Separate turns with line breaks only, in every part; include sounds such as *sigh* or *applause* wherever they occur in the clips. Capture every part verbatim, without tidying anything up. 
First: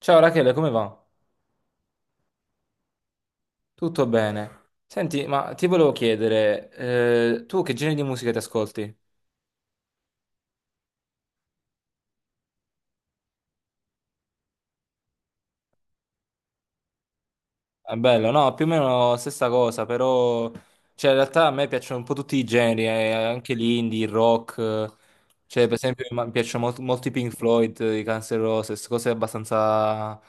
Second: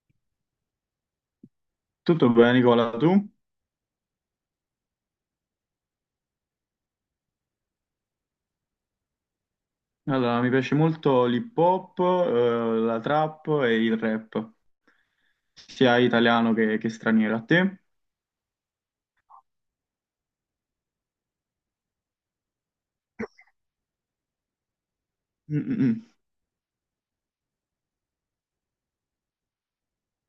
Ciao Rachele, come va?
Tutto bene, Nicola, tu?
Tutto bene. Senti, ma ti volevo chiedere, eh, tu che genere di musica ti ascolti?
Allora, mi piace molto l'hip hop, eh, la trap e il rap, sia italiano che, che straniero. A te?
È bello, no? Più o meno stessa cosa, però... Cioè, in realtà a me piacciono un po' tutti i generi, eh, anche l'indie, il rock. eh.
Mm,
Cioè, per
mm,
esempio,
mm.
mi mi piacciono molto, molti Pink Floyd, i Guns N' Roses, cose abbastanza,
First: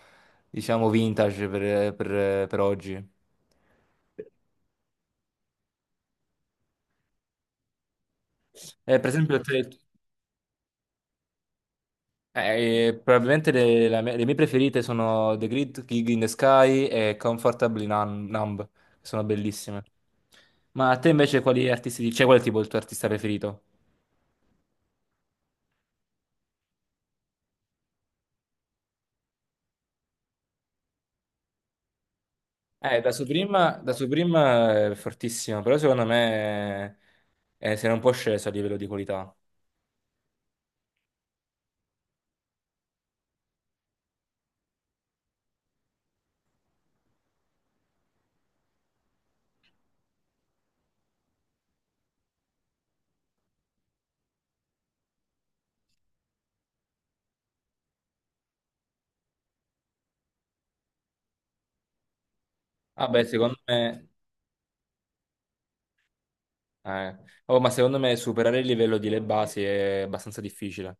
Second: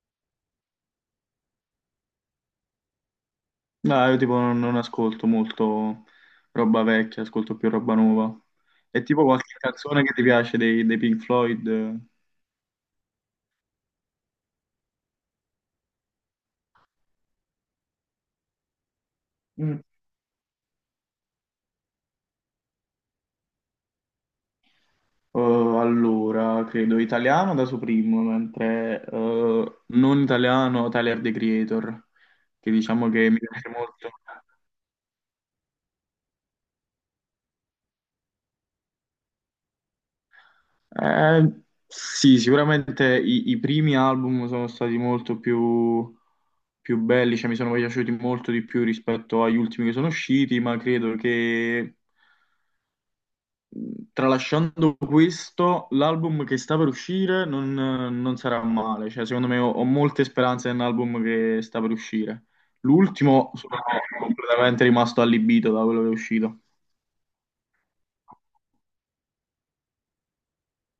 diciamo, vintage per, per- per oggi.
No, io tipo non, non ascolto molto roba vecchia, ascolto più roba nuova.
Eh,
E
per
tipo
esempio,
qualche
te-
canzone che ti piace dei, dei Pink Floyd? Eh?
Eh, probabilmente le, la mia- le mie preferite sono The Great Gig in the Sky e Comfortably Nun- Numb, che sono
Mm.
bellissime. Ma a te invece quali artisti, cioè qual è tipo il tuo artista preferito?
Eh, allora, credo italiano da Supreme, mentre eh, non italiano Tyler, The Creator, che
Eh,
diciamo
da
che mi piace
Supreme, da
molto.
Supreme è fortissimo, però secondo me eh, si era un po' sceso a livello di qualità.
Eh, sì, sicuramente i, i primi album sono stati molto più, più belli, cioè mi sono piaciuti molto di più rispetto agli ultimi che sono usciti, ma credo che, tralasciando questo, l'album che sta per uscire non, non sarà male, cioè secondo me ho, ho molte speranze nell'album che sta per uscire.
Vabbè,
L'ultimo
secondo
sono
me...
completamente rimasto allibito da quello che è uscito.
eh, oh, ma secondo me superare il livello di Le Basi è abbastanza difficile.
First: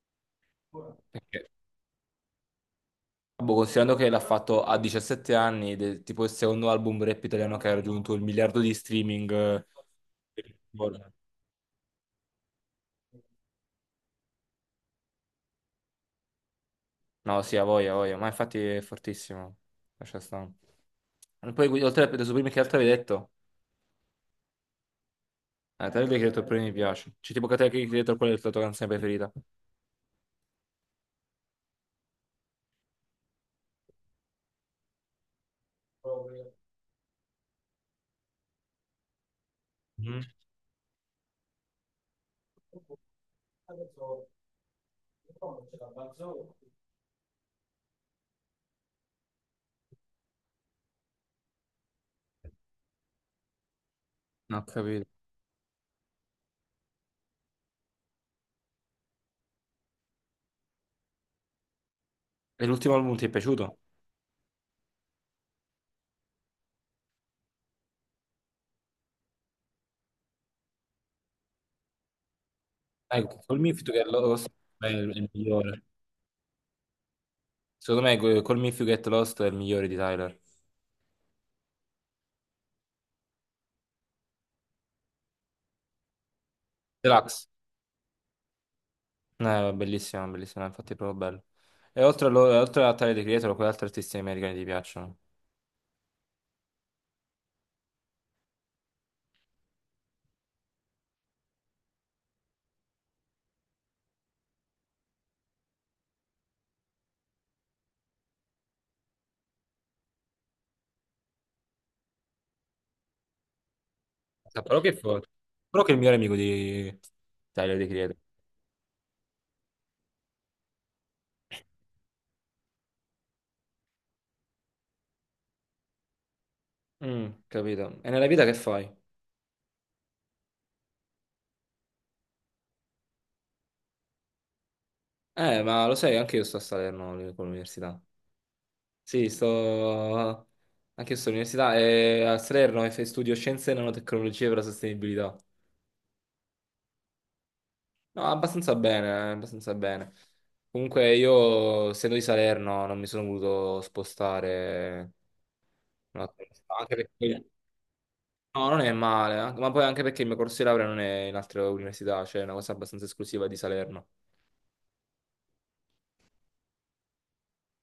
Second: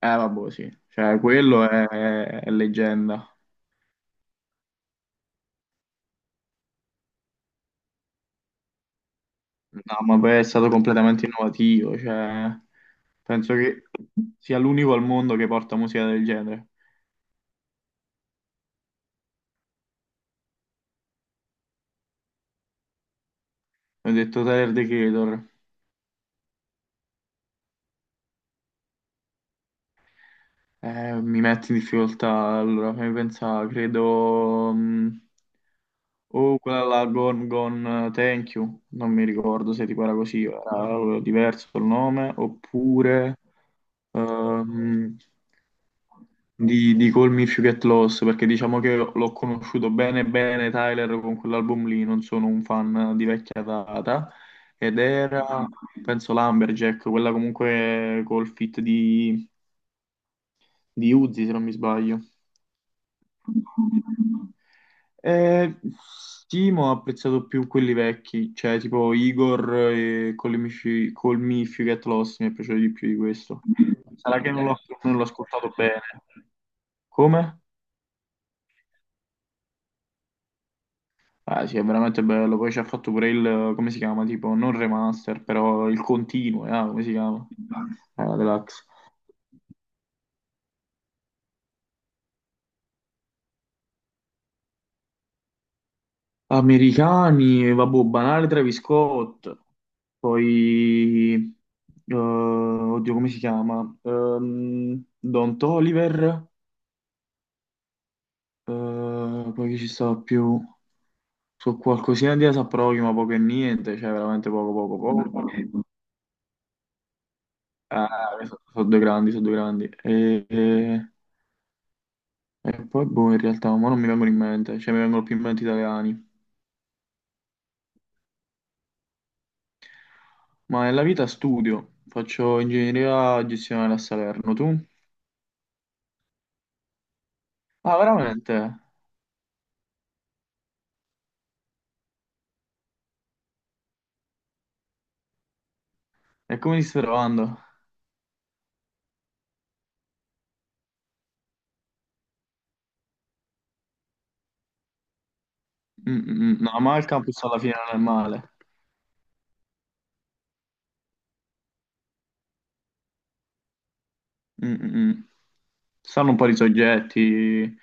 Eh, vabbè, sì, cioè quello è è leggenda.
Boh, considerando che l'ha fatto a diciassette anni, ed è tipo il secondo album rap italiano che ha raggiunto il miliardo di streaming.
No, ma poi è
eh,
stato
per-
completamente innovativo, cioè, penso che sia l'unico al mondo che porta musica del genere.
No, sì, a voglia, a voglia, ma infatti è fortissimo. Lascia stare. E poi, oltre a Predator Supreme, che altro avevi detto?
Ho detto Tyler, The Creator.
Eh, te l'avevi detto prima mi piace. C'è tipo che te che hai detto qual è la tua canzone preferita?
Eh, mi metti in difficoltà, allora fammi pensare, credo... mh, Oh, quella là, Gone Gone eh, Thank You, non mi ricordo se tipo era
Mm.
così, era diverso il nome, oppure ehm, di, di Call Me If You Get Lost, perché diciamo che l'ho conosciuto bene bene Tyler con quell'album lì, non sono un fan di vecchia data,
Non ho
ed
capito.
era, penso, Lumberjack, quella comunque col fit di Uzi, se non mi sbaglio.
E l'ultimo album ti è piaciuto?
Eh, sì, ma ho apprezzato più quelli vecchi, cioè tipo Igor e Call Me If You, Call Me If You Get Lost, mi è piaciuto di più di
Ecco, col
questo.
Mifid che è lo-
Sarà che non l'ho
è
non l'ho
il
ascoltato
migliore.
bene. Come?
Secondo me que- Call Me If You Get Lost è il migliore di Tyler.
Ah sì, è veramente bello. Poi ci ha fatto pure il, come si chiama? Tipo, non remaster, però il continuo, eh, come si chiama?
Deluxe.
Eh, la deluxe.
Eh, bellissimo, bellissimo, infatti è proprio bello. E oltre a, lo- e oltre a Tyler, The Creator, quali altri artisti americani ti piacciono?
Americani, vabbè, banale Travis Scott, poi, eh, oddio, come si chiama? Ehm, Don Toliver, eh, poi chi ci sta più? Su qualcosina di Asa Prochi, ma poco e niente, cioè veramente
Ah,
poco,
però che
poco,
forte.
poco.
Però che è il migliore amico di Tyler, The Creator.
Ah, sono due grandi, sono due grandi. E, e- e poi, boh, in realtà, ma non mi vengono in mente, cioè mi vengono più in mente italiani.
Mm, capito. E nella vita che fai?
Ma nella vita studio, faccio ingegneria gestionale a Salerno, tu?
Eh, ma lo sai, anche io sto a Salerno lì, con
Ah,
l'università.
veramente?
Sì, sto... Anche io sto all'università e a Salerno e studio Scienze e Nanotecnologie per la sostenibilità.
E come ti stai trovando?
No, abbastanza bene, abbastanza bene. Comunque io, essendo di Salerno, non mi sono voluto spostare.
Mm,
Un
mm,
attimo.
mm. No,
Anche
ma il campus
perché...
alla fine non è male.
No, non è male, anche- ma poi anche perché il mio corso di laurea non è in altre università, cioè è una cosa abbastanza esclusiva di Salerno.
Mm, mm, mm. Ci Stanno un po' di soggetti,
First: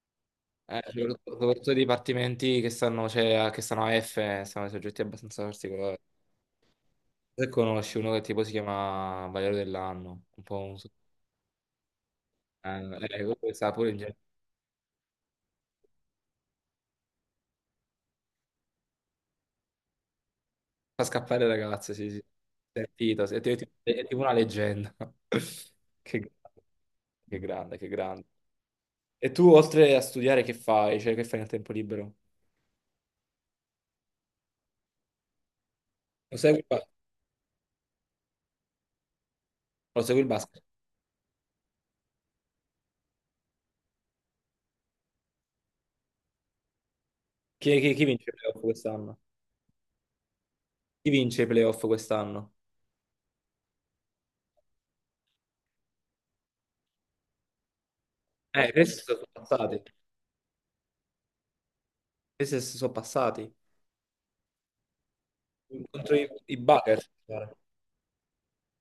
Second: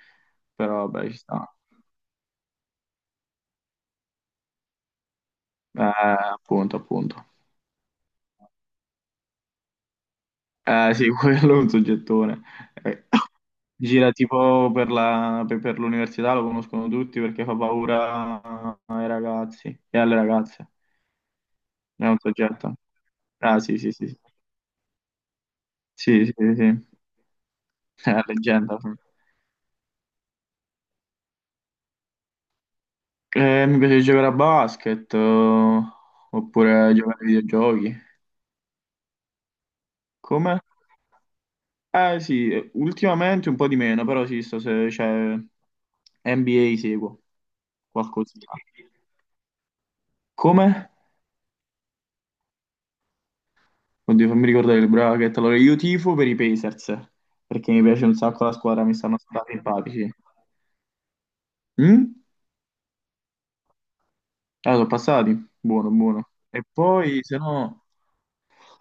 Eh,
però vabbè, ci
soprattutto
sta.
soprattutto i dipartimenti che stanno, cioè, che stanno a F, sono soggetti abbastanza
Eh,
particolari.
appunto, appunto.
Se conosci uno che tipo si chiama Valerio dell'Anno, un po' un... so-
Eh sì, *laughs* quello è un soggettone.
Eh,
Eh,
eh,
*coughs*
questo sta pure in
Gira tipo per la- per- per l'università, lo conoscono tutti perché fa paura ai ragazzi e alle ragazze.
fa scappare le ragazze,
È
sì,
un
sì.
soggetto.
Sentito, sì, è
Ah
tipo
sì, sì,
è
sì.
tipo una leggenda. *laughs* Che
Sì, sì, sì.
grande,
sì.
che grande, che
*laughs* È
grande.
una leggenda.
E tu, oltre a studiare, che fai? Cioè, che fai nel tempo libero?
Eh, mi piace giocare a basket, eh,
Lo segui il, ba-
oppure giocare ai videogiochi.
lo segui il
Come?
basket?
Eh sì, eh, ultimamente un po' di meno, però sì, sto, se c'è N B A seguo
Chi, chi- chi vince i
qualcosina.
playoff quest'anno?
Come?
Chi vince i playoff quest'anno?
Oddio, fammi ricordare il bracket. Allora, io tifo per i Pacers, perché mi piace un sacco la
Eh,
squadra, mi
questi
stanno
sono passati.
simpatici. Mm?
Questi sono passati.
Ah, sono passati? Buono,
Contro i,
buono.
i
E
Buckers.
poi, se
E
no...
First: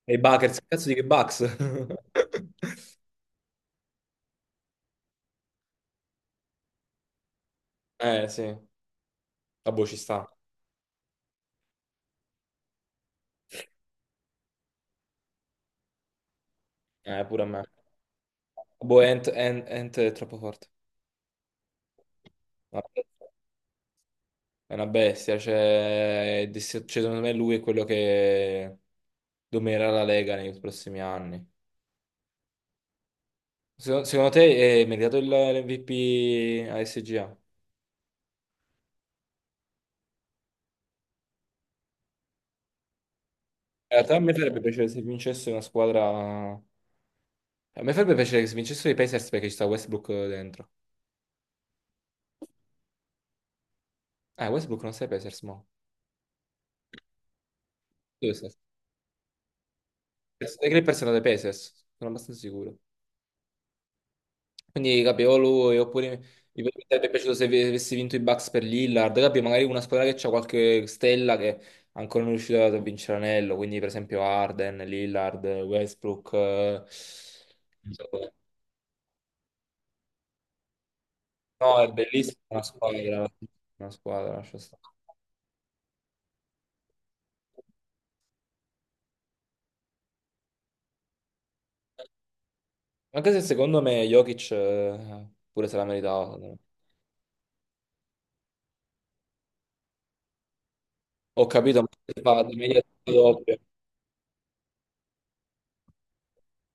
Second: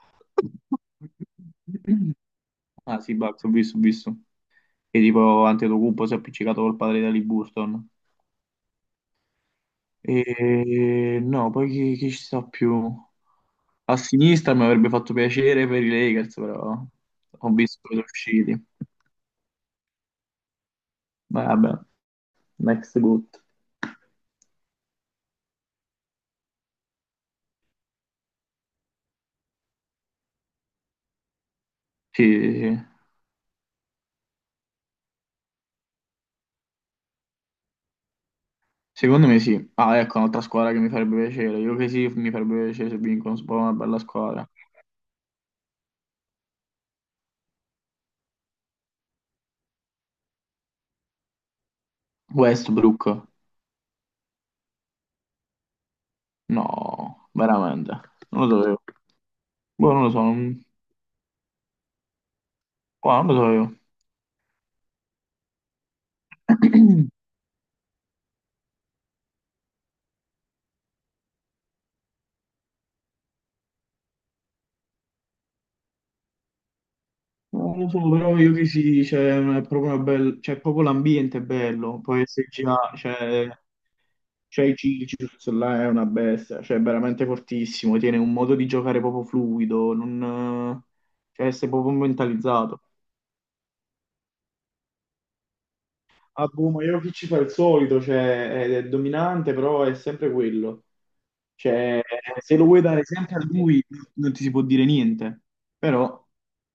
i Buckers, che cazzo di che Bucks?
*coughs*
*laughs*
Ah sì, Bucks, ho visto, ho visto, che tipo Antetokounmpo si è appiccicato col padre di Ali Burton.
Eh, sì. La boh, ci sta.
E no, poi chi, chi ci sta più? A sinistra mi avrebbe fatto piacere per i Lakers, però
Eh, pure a
ho
me.
visto che sono usciti.
Boh, Ant, Ant- Ant è troppo forte.
Ma Vabbè, next
Vabbè,
good.
è una bestia, cioè, è dis- cioè, secondo me lui è quello che dominerà la Lega nei prossimi anni.
Sì, sì, sì.
Secondo, secondo te eh, è meritato il- l'M V P a S G A? In
Secondo me sì. Ah, ecco, un'altra squadra che mi farebbe piacere. Io che sì, mi farebbe piacere se vincono, se una bella
realtà a me
squadra.
farebbe piacere se vincesse una squadra... A me farebbe piacere che se vincessero i Pacers perché ci sta Westbrook dentro.
Westbrook.
Ah, Westbrook non sei Pacers, mo.
No, veramente.
Dove
Non
sei?
lo sapevo. Boh, non lo so. non-
I Clippers sono dei Pacers, sono abbastanza sicuro.
Boh, non lo sapevo.
Quindi capevolo e oppure mi mi sarebbe
*clears throat*
piaciuto se ave- avessi vinto i Bucks per Lillard, capi? Magari una squadra che ha qualche stella che ancora non è riuscita a vincere l'anello, quindi per esempio Arden, Lillard, Westbrook. eh.
Non lo so, però io che sì, cioè, è proprio una bella, cioè, proprio l'ambiente è
No, è
bello, poi
bellissima una
S G A,
squadra,
cioè,
una squadra, lascia
c'è il
stare.
Cicius, là è una bestia, cioè, è veramente fortissimo, tiene un modo di giocare proprio fluido, non, cioè, sei proprio mentalizzato.
Anche se secondo me Jokic eh, pure se la meritava. Secondo
Ah,
me.
boh, ma Jokic ci fa il solito, cioè, è, è dominante, però è sempre quello,
Ho capito, ma
cioè,
fa di
se lo
media
vuoi dare sempre a
doppia.
lui, non ti si può dire niente, però,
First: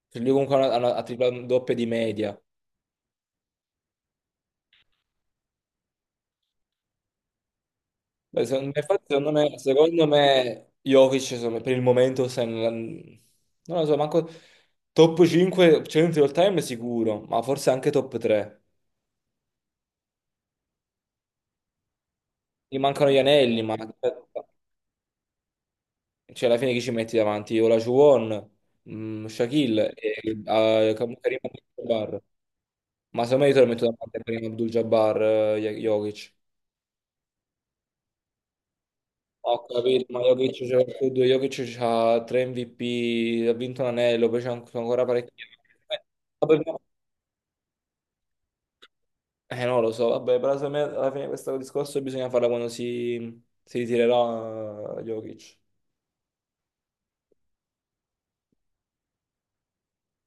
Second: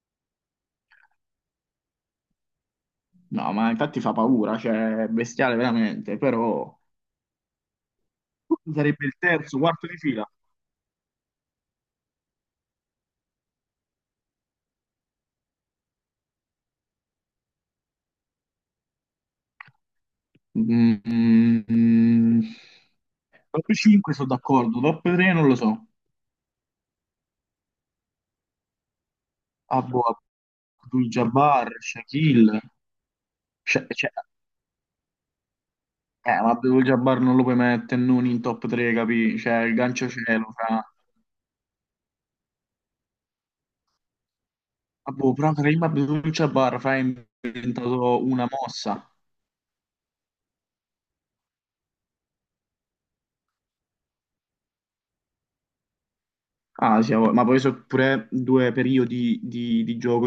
Cioè, lui comunque ha, una- ha una- ha triplato doppia di media.
no, ma infatti fa paura, cioè, è bestiale veramente, però...
Beh, secondo me, infatti,
sarebbe il
secondo me,
terzo, quarto di
secondo
fila.
me Jokic insomma, per il momento sta in- non lo so, manco top cinque centri all time sicuro, ma forse anche top tre.
Mm, mm.
Gli mancano gli anelli,
Top
ma
cinque sono d'accordo, top tre non lo so.
cioè, alla fine chi ci metti davanti? Olajuwon, mm, Shaquille
Abbo,
e eh, Karim
Abdul-Jabbar,
Abdul-Jabbar.
Shaquille.
Ma secondo me io te lo
Cioè,
metto
cioè,
davanti a Karim Abdul-Jabbar, eh, Jokic.
eh, ma Abdul-Jabbar non lo puoi mettere non in top tre, capì?
Ho
Cioè, il
capito,
gancio
ma
cielo
Jokic
fra...
c'è tutto, Jokic c'ha tre M V P, ha vinto un anello, poi c'è anche- ancora
Abbo,
parecchi.
però prima
Eh, Vabbè,
Abdul-Jabbar fra ha inventato una mossa.
eh, non lo so, vabbè, però secondo me alla fine questo discorso bisogna farlo quando si, si ritirerà eh, Jokic.
Ah, sì, ma poi sono pure due periodi di, di gioco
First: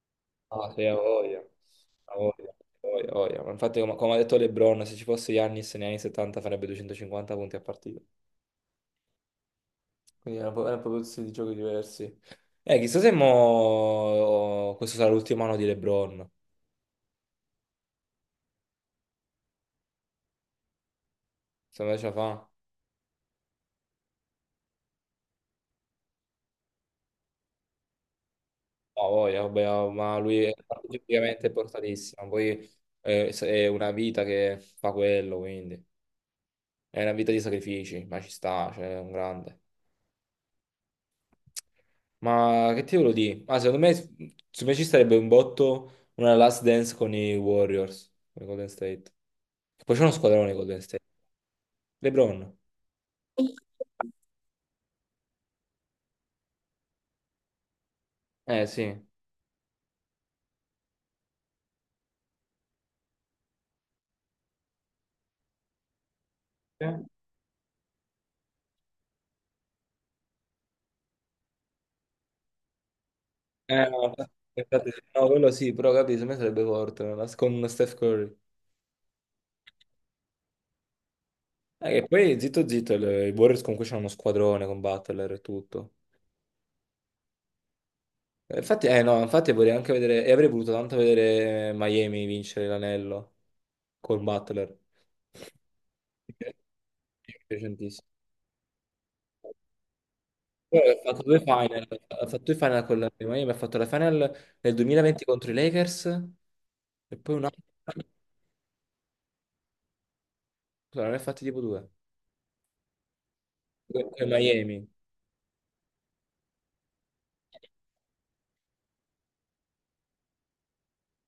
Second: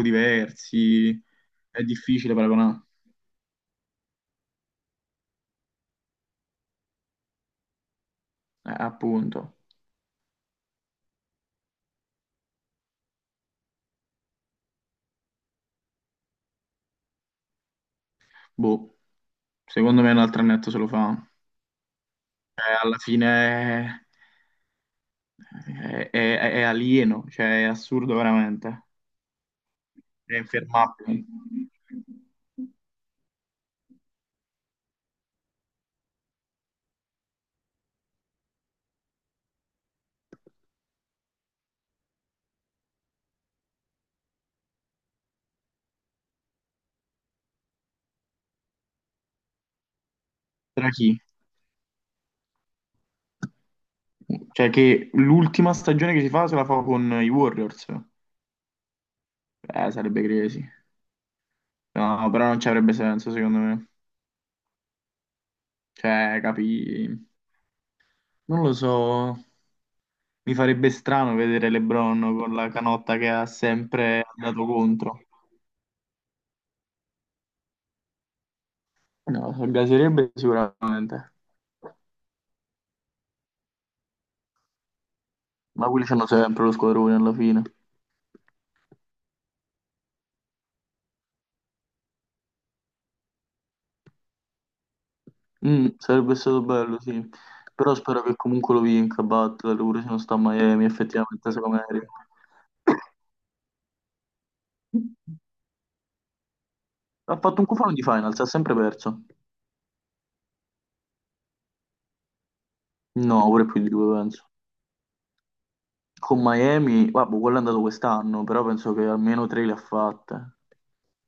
Ah, sì, ha
diversi.
voglia.
È
Ha
difficile
voglia.
paragonare.
Ha voglia, ha voglia. Ma infatti, come, come ha detto LeBron, se ci fosse Giannis negli anni settanta farebbe duecentocinquanta punti a partita.
Eh, appunto.
Quindi erano pro- erano proprio stili di giochi diversi. Eh, chissà se mo... oh, questo sarà l'ultimo anno di LeBron.
Boh. Secondo me un altro annetto se lo fa.
Se me ce la fa.
Cioè, alla fine è, è- è- è alieno, cioè è assurdo veramente.
No, ha voglia, vabbè, ma
È
lui è
infermabile.
praticamente portatissimo. Poi eh, è una vita che fa quello, quindi. È una vita di sacrifici, ma ci sta, cioè, è un grande. Ma che ti volevo dire? Ah, secondo me, secondo me ci sarebbe un botto una Last Dance con i Warriors, con i Golden State. Poi c'è uno squadrone Golden
Tra
State.
chi?
LeBron.
Cioè che l'ultima stagione che si fa se la fa con i Warriors.
Eh, sì. Eh?
Eh, sarebbe crazy. No, però non ci avrebbe senso, secondo me. Cioè, capi... Non lo so, mi farebbe strano vedere LeBron con la canotta che ha
Eh, no,
sempre dato
infatti,
contro.
no, quello sì, però capito, secondo me sarebbe forte, una Last- con Steph Curry.
No, lo gaserebbe sicuramente,
Eh, che poi, zitto zitto, le- i Warriors comunque c'hanno uno squadrone con Butler e
ma
tutto.
quelli c'hanno sempre lo squadrone alla fine.
Eh, Infatti, eh no, infatti vorrei anche vedere, e avrei voluto tanto vedere Miami vincere l'anello col Butler.
Mm, sarebbe
Perché
stato bello, sì.
mi è
Però
piaciutissimo.
spero che comunque lo vinca Butler, pure se non sta a
Poi
Miami,
ha fatto due
effettivamente, secondo me.
final,
merita.
ha fatto due final con la Miami, ha fatto la final nel duemilaventi contro i Lakers e poi
Ha fatto
un'altra,
un cufano di finals, ha sempre perso.
scusa, ne ha fatti tipo due,
No, pure più di
con
due,
con
penso.
Miami.
Con Miami, vabbè, quello è andato quest'anno, però penso che almeno tre le ha fatte.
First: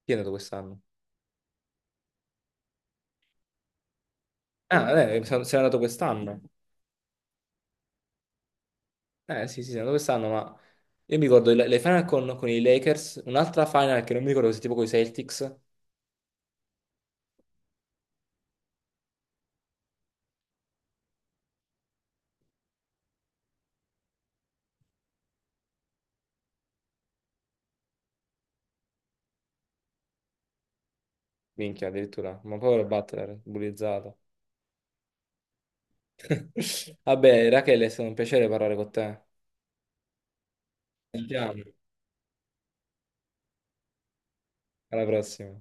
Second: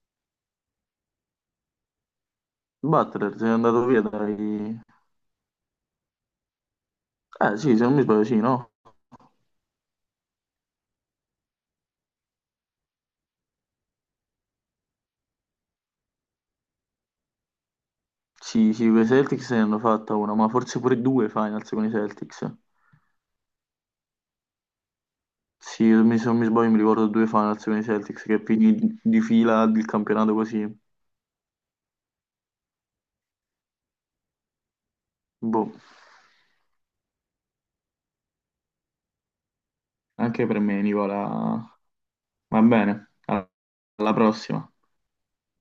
Chi è andato quest'anno?
Butler se è andato via dai...
Ah, eh, se n'è andato quest'anno.
Eh sì, se non mi sbaglio, sì, no?
Eh sì, sì, se n'è andato quest'anno, ma io mi ricordo le le final con, con i Lakers, un'altra final che non mi ricordo se tipo con i Celtics.
Sì, sì, con i Celtics ne hanno fatta una, ma forse pure due finals con i Celtics. Sì, mi- se non mi sbaglio mi ricordo due finals con i Celtics che finì di di fila il campionato così.
Minchia, addirittura. Ma povero Butler, bullizzato.
Boh,
*laughs* Vabbè, Rachele, è stato un piacere parlare con te.
anche per me,
Ci sentiamo.
Nicola. Va bene, alla alla prossima.
Alla prossima.